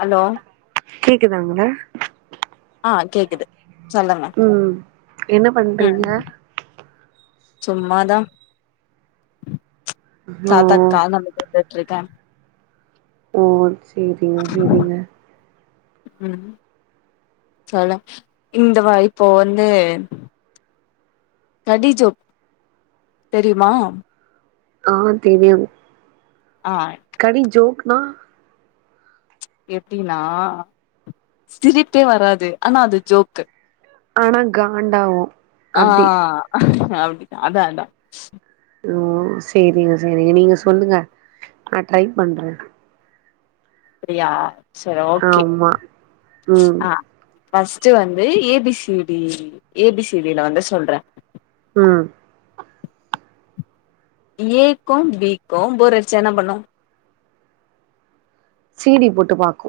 Hello கேக்குதாங்க madam ஆ கேக்குது சொல்லுங்க ம் என்ன பண்றீங்க? சும்மாதா ஓ தாத்தாக்கு கால் அமுத்தி விட்டுட்டு இருக்கேன் ஓ சேரிங்க சேரிங்க ம் சொல்லுங் இந்த வ இப்போ வந்து கடி ஜோக் தெரிமா ஆ தெரியு ஆ கடி ஜோக்னா எப்டின்னா சிரிப்பே வராது ஆனா அது ஜோக்கு ஆனா காண்டாவு ஆ அப்டி அப்டிதா அதா அதா ஓ செரிங்க செரிங்க நீங்க சொல்லுங்க நா ட்ரை பண்ற அப்டியா சரி ஓகே ஆமா ம் ஆ ஃபஸ்ட் வந்து A B C D A B C D ல வந்து சொல்றே ம் ஏ க்கும் பி க்கு போரடிச்சா என்ன பண்ணு சீ டி போட்டு பாக்கு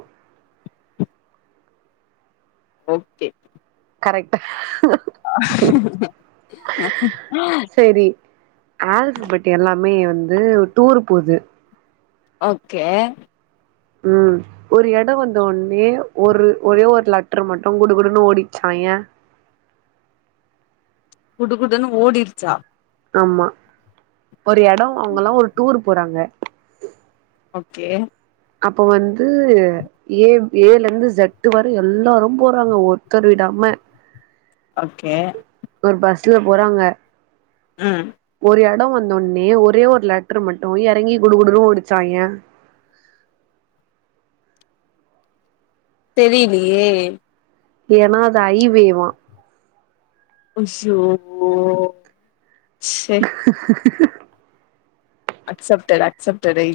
ஓகே கரெக்ட் சரி ஆல்பஃப்பட் எல்லாமே வந்து டூர் போது ஒகே ம் ஒரு எடோ வந்தோன்னே ஒரு ஒரே ஒரு லட்ரு மட்டு குடு குடுன்னு ஓடிர்ச்சா ஏ குடுகுடுன்னு ஓடிருச்சா ஆமா ஒரு எடோ அவங்கல்லா ஒரு டூர் போறாங்க ஒகெ அப்போ வந்து ஏ ஏல இருந்து ஷெட்டு வர எல்லாரு போறாங்க ஒருத்தர் விடாம ஒகே ஒரு பஸ்ல போறாங்க ம் ஒரு எடோ வந்தோன்னே ஒரே ஒரு லெட்ரு மட்டு எறங்கி குடு குடுன் ஓடுச்சா ஏ தெரிலியே ஏனா அது ஐ வேவா அஷ்யோ அக்சப்டடு அக்சப்டடு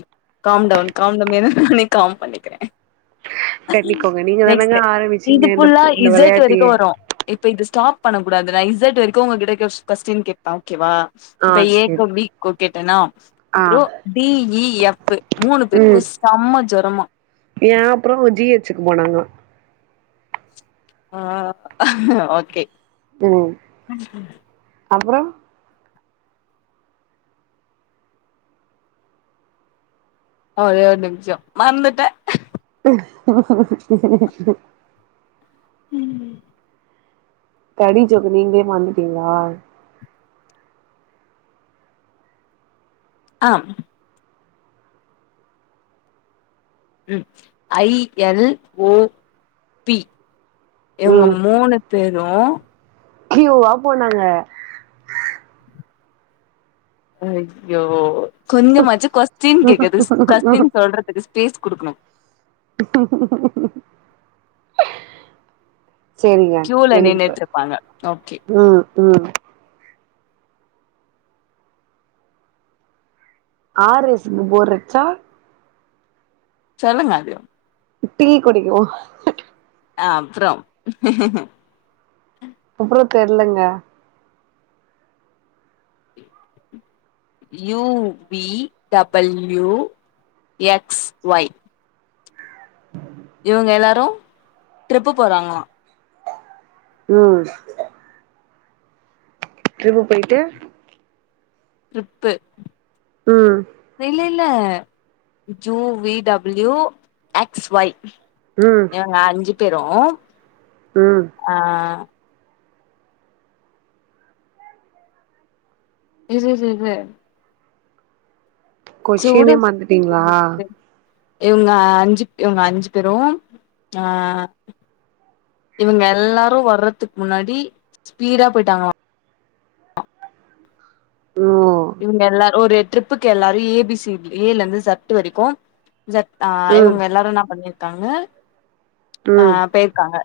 காம்டவுன் காம்டவுன் என்ன நானே காம் பண்ணிக்கிறே கட்டிக்கோங்க நீங்க தானங்க நெக்ஸ்ட் ஆரம்பிச்சீங்க இது இந்த ஃபுல்லா இந்த இசட் வரைக்கு வெளையாட்டையே வரு இப்ப இது ஸ்டாப் பண்ணக் கூடாது நா இசட் வரைக்கு உங்ககிட்ட கொஸ் கொஸ்டீன் கேப்ப ஒகெவா ஆ இப்ப ஏ சேரி க்கு பி க்கு கேட்டனா ஆ அப்றோ டி இ எஃப் மூணு பேர்க்கு ம் செம்ம ஜொரமா ஏ அப்றோ அவங்க ஜி ஹெச்சு க்கு போனாங்க ஆ ஓகே ம் அப்றோ ஒரே ஒரு நிமிசோ மறந்துட்ட ம்ம் ம் கடி ஜோக் நீங்களே மறந்துட்டீங்ளா ஆம் ம் ஐ எல் ஓ பி இவுங்க ம் மூணு தேரு க்யூவா போனாங்க கொஞ்சமாச்சு கொஸ்டின் கேக்கறது கொஸ்டின் சொல்றதுக்கு ஸ்பேஸ் குடுக்கணு ம்ம் சேரிங்க கியூல எனக் இப்ப நின்னுட்டு இருப்பாங்க ஓகே ம் ம் ஆர் எஸ்க்கு போறச்சா சொல்லுங்க அதயு டீ குடிக்கு ஆ அப்றோ அப்றோ தெர்லங்க U V W X Y இவுங்க எல்லாரு ட்ரிப்பு போறாங்ளா ம் ட்ரிப்பு போய்ட்டு ட்டுப்பு ம் இல௲ல இல்ல U V W X Y ம் இவுங்க அஞ்சு பேரு ம் ஆ யூசுஸ் இருக்கு கொஷினே செவுடு மறந்துட்டீங்களா இவுங்க அஞ்சு இவுங்கக அஞ்சு பேரு ஆ இவுங்க எல்லாரு வர்றதுக் முன்னாடி ஸ்பீடா போய்டிட்டாங்ளா ம் இவுங்க எல்லாரு ஒரு ட்ரிப்புக்கு எல்லாரு ஏ பி சி டி ஏல இருந்து ஜட்டு வரைக்கு ஜட் ஆ ம் இவுங்க எல்லாரு என்னா பண்ணிருக்காங்க ஆ ம் பேய்ருக்காங்க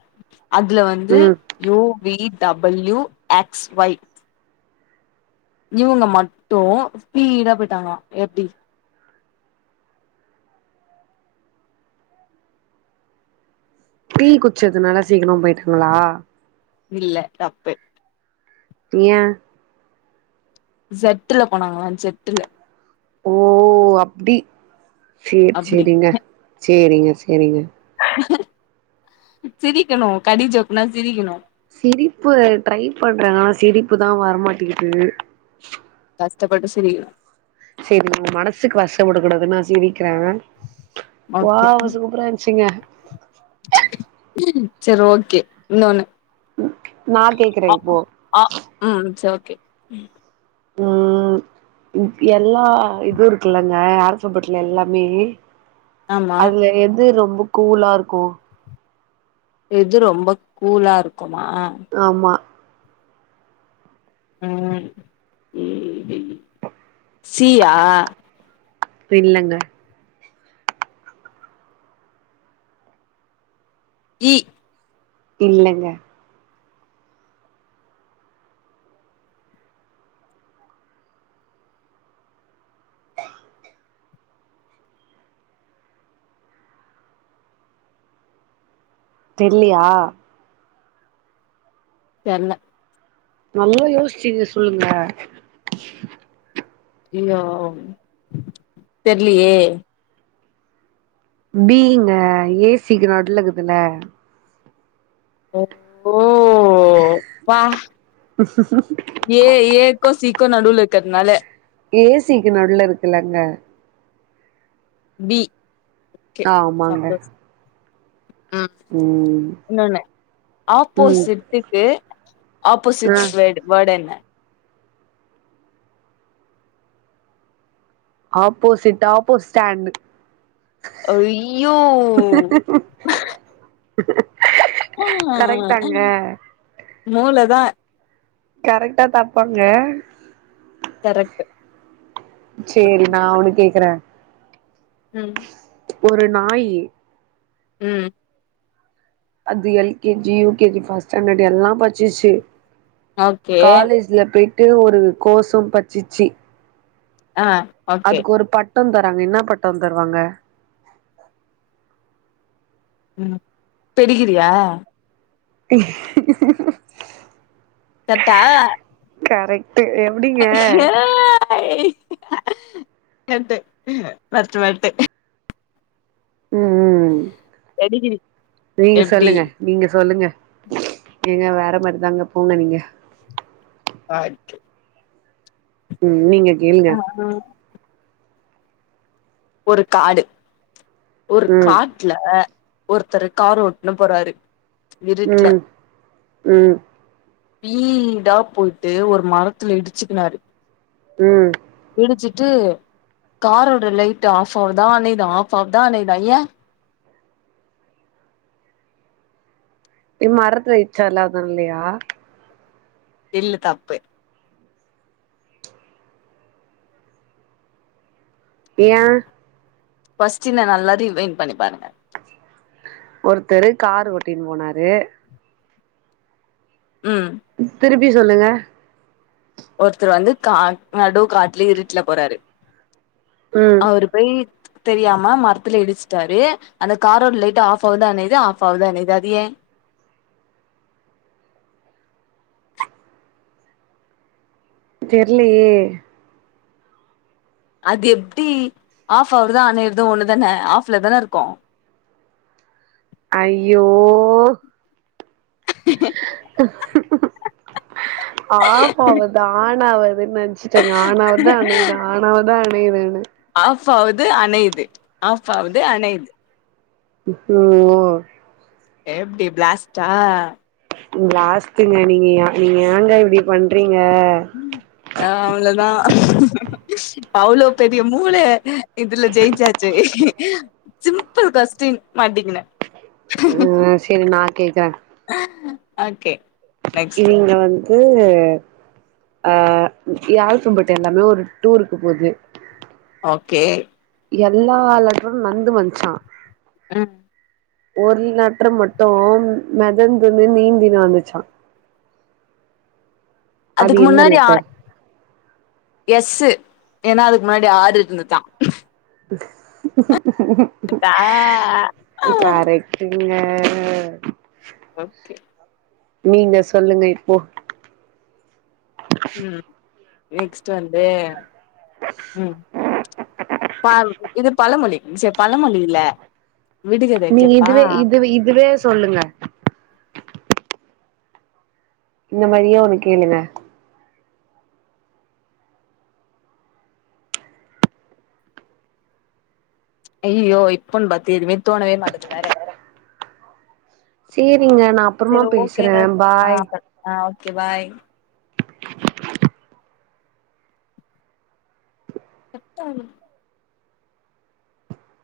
அதுல வந்து ம் U V W X Y இவுங்க மட் டு ஸ்பீடா போயிட்டாங்ளா எப்டி டீ குச்சதுனால சீக்கிரமா போயிட்டாங்ளா இல்ல தப்பு ஏன் ஜட்டுல போனாங்ளா ஜட்டுல ஓ அப்டி சேர் அப்டி செரிங்க செரிங்க செரிங்க சிரிக்கணு கடிஜோக்னா சிரிக்கணு சிரிப்பு ட்ரை பண்ற ஆனா சிரிப்புதா வர மாட்டிக்கிது கஷ்டப்பட்டு சிரிகனு செரி உங் மனசுக் கஷ்டப் படக்கூடாதுன்னு நா சிரிக்ற வாவ் சூப்பரா இன்ச்சிங்க செரி ஓகே இன்னொண்ணு நா கேக்குறே இப்போ ஆ ம் சேர் ஓகே ம் எல்லா இது இருக்குல்லங்க ஆரசப்பட்ல எல்லாமே ஆமா அதுல எது ரொம்ப கூலா இருக்கு எது ரொம்ப கூலா இருக்குமா ஆமா ம் எ பி சி யா பில்லங்க இ இல்லங்க தெரிலியா தெர்ல நல்லா யோசிச்சீங்க சொல்லுங்க யோ தெரலேயே பீ ங்க ஏ சி க்கு நடுலக்குதுல ஒ ஓ ப்பா ஏ ஏ க்கோ சீ க்கோ நடுவுல இருக்கிறதுனால ஏ சி க்கு நடுல இருக்குலங்க பி கே ஆமாங்க சந்தோஷம் ம் இன்னொன்னு ஆப்போ ம் சிட்டுக்கு ஆ ஆப்போசிட் வேட் வேட் என்ன ஆப்போசிட் ஆப்போ ஸ்டாண்ட் ஐய்யோ ஆ கரெக்டாங்க மூளை தா கரெக்டா தப்பாங்க கரக்ட் செரி நா ஒன்னு கேக்குறே ம் ஒரு நாயி ம் அது L K G U K G first standard எல்லா பச்சச்சு ஓகே காலேஜ் இதுல போயிட்டு ஒரு கோசு பச்சிச்சு ஆ ஓகே அதுக்கு ஒரு பட் டோ தராங்க என்னாப் பட்டோ தருவாங்க ம் பெடிக்கிறியா கரட்டா கரெக்ட் எப் ஏய் கரட்டு மெரட்டு மெரட்டு ம் ம் பெடிகிரி நீங்க எப்டி சொல்லுங்க நீங்க சொல்லுங்க நீங்க வேற மாரிதாங்க போங்க நீங்க ஆ செரி ம் நீங்க கேளுங்க அ ஒரு காடு ஒரு ம் காட்டுல ஒருத்தரு கார் ஓட்டுன்னு போறாரு இருட்ல ம் ம் பீடா போயிட்டு ஒரு மரத்துல இடிச்சுக்கினாரு ம் இடிச்சிட்டு காரோட லைட் ஆஃப் ஆவுதா அனையிதா ஆஃப் ஆவுதா அனையிதா ஏ இது மரத்துல இச்சாறுல அதாலையா இல்ல தப்பு ஏ கொஸ்ட்டின நல்லா ரிவைன்ட் பண்ணி பாருங்க ஒருத்தரு கார் ஒட்டின்னு போனாரு ம் திருப்பி சொல்லுங்க ஒருத்தரு வந்து கா நடு காட்டுல இருட்டுல போறாரு ம் அவரு போயி தெரியாம மரத்துல இடிச்சுட்டாரு அந்த காரோட லைட்டு் ஆஃப் ஆகுது அனையுது ஆஃப் ஆகுது அனையுது அது ஏ தெர்லயே அது எப்டி ஆஃப் ஆவுறது அனையிறது ஒண்ணுதானே ஆஃப்ல தானே இருக்கு ஐய்யோ ஆப் ஆவுறத ஆன் ஆவறதுன்னு நெனச் ச்ச ஆனாவுது அணையுது ஆனாவுது அணையுதுன்னு ஆஃப் ஆவுது அனையிது ஆஃப் ஆவுவது அனையிது ஓ எப்டி பிளாஸ்ட்டா பிளாஸ்டுங்க நீங்க நீங்க ஏங்க இப்டி பண்றீங்க ஆ அவ்ளோதா அவ்ளோ பெரிய மூள இதுல ஜெயிச்சாச்சு சிம்பிள் கொஸ்டின் மட்டிக்கின ஆ செரி நா கேக்குறே ஓகே நெக்ஸ்ட் இங்க வந் து ஆ ஆல்ஃபபெட் எல்லாமே ஒரு டூருக்கு போது ஓகே எல்லா லெட்டரு நடந்து வந்துச்சா ம் ஒரு லெட்டர் மட்டு மெதந்துனு நீந்தினு வந்துச்சா அது அதுக்கு என்ன முன்னாடி ஆ லெட்டர் எஸ்சு ஏன்னா அதுக்கு முன்னாடி ஆறு இருந்துதா உ கரெக்ட்டா ங்க ஓகே நீங்க சொல்லுங்க இப்போ ம் நெக்ஸ்ட்டு வந்து ப ம் ப இது பழமொழி பழமொழி இல்ல நீங்க இதுவே இதுவே இதுவே சொல்லுங்க இந்த மாரியே ஒன்னு கேளுங்க அய்யியோ இப்பன் பாத்து எதுமே தோணவே மாட்டுது வேற சேரிங்க நா அப்றமா சரி பேசுறே ஓகேங்க ஆ பாய் ஆ ஓகே பாய் [inaudible]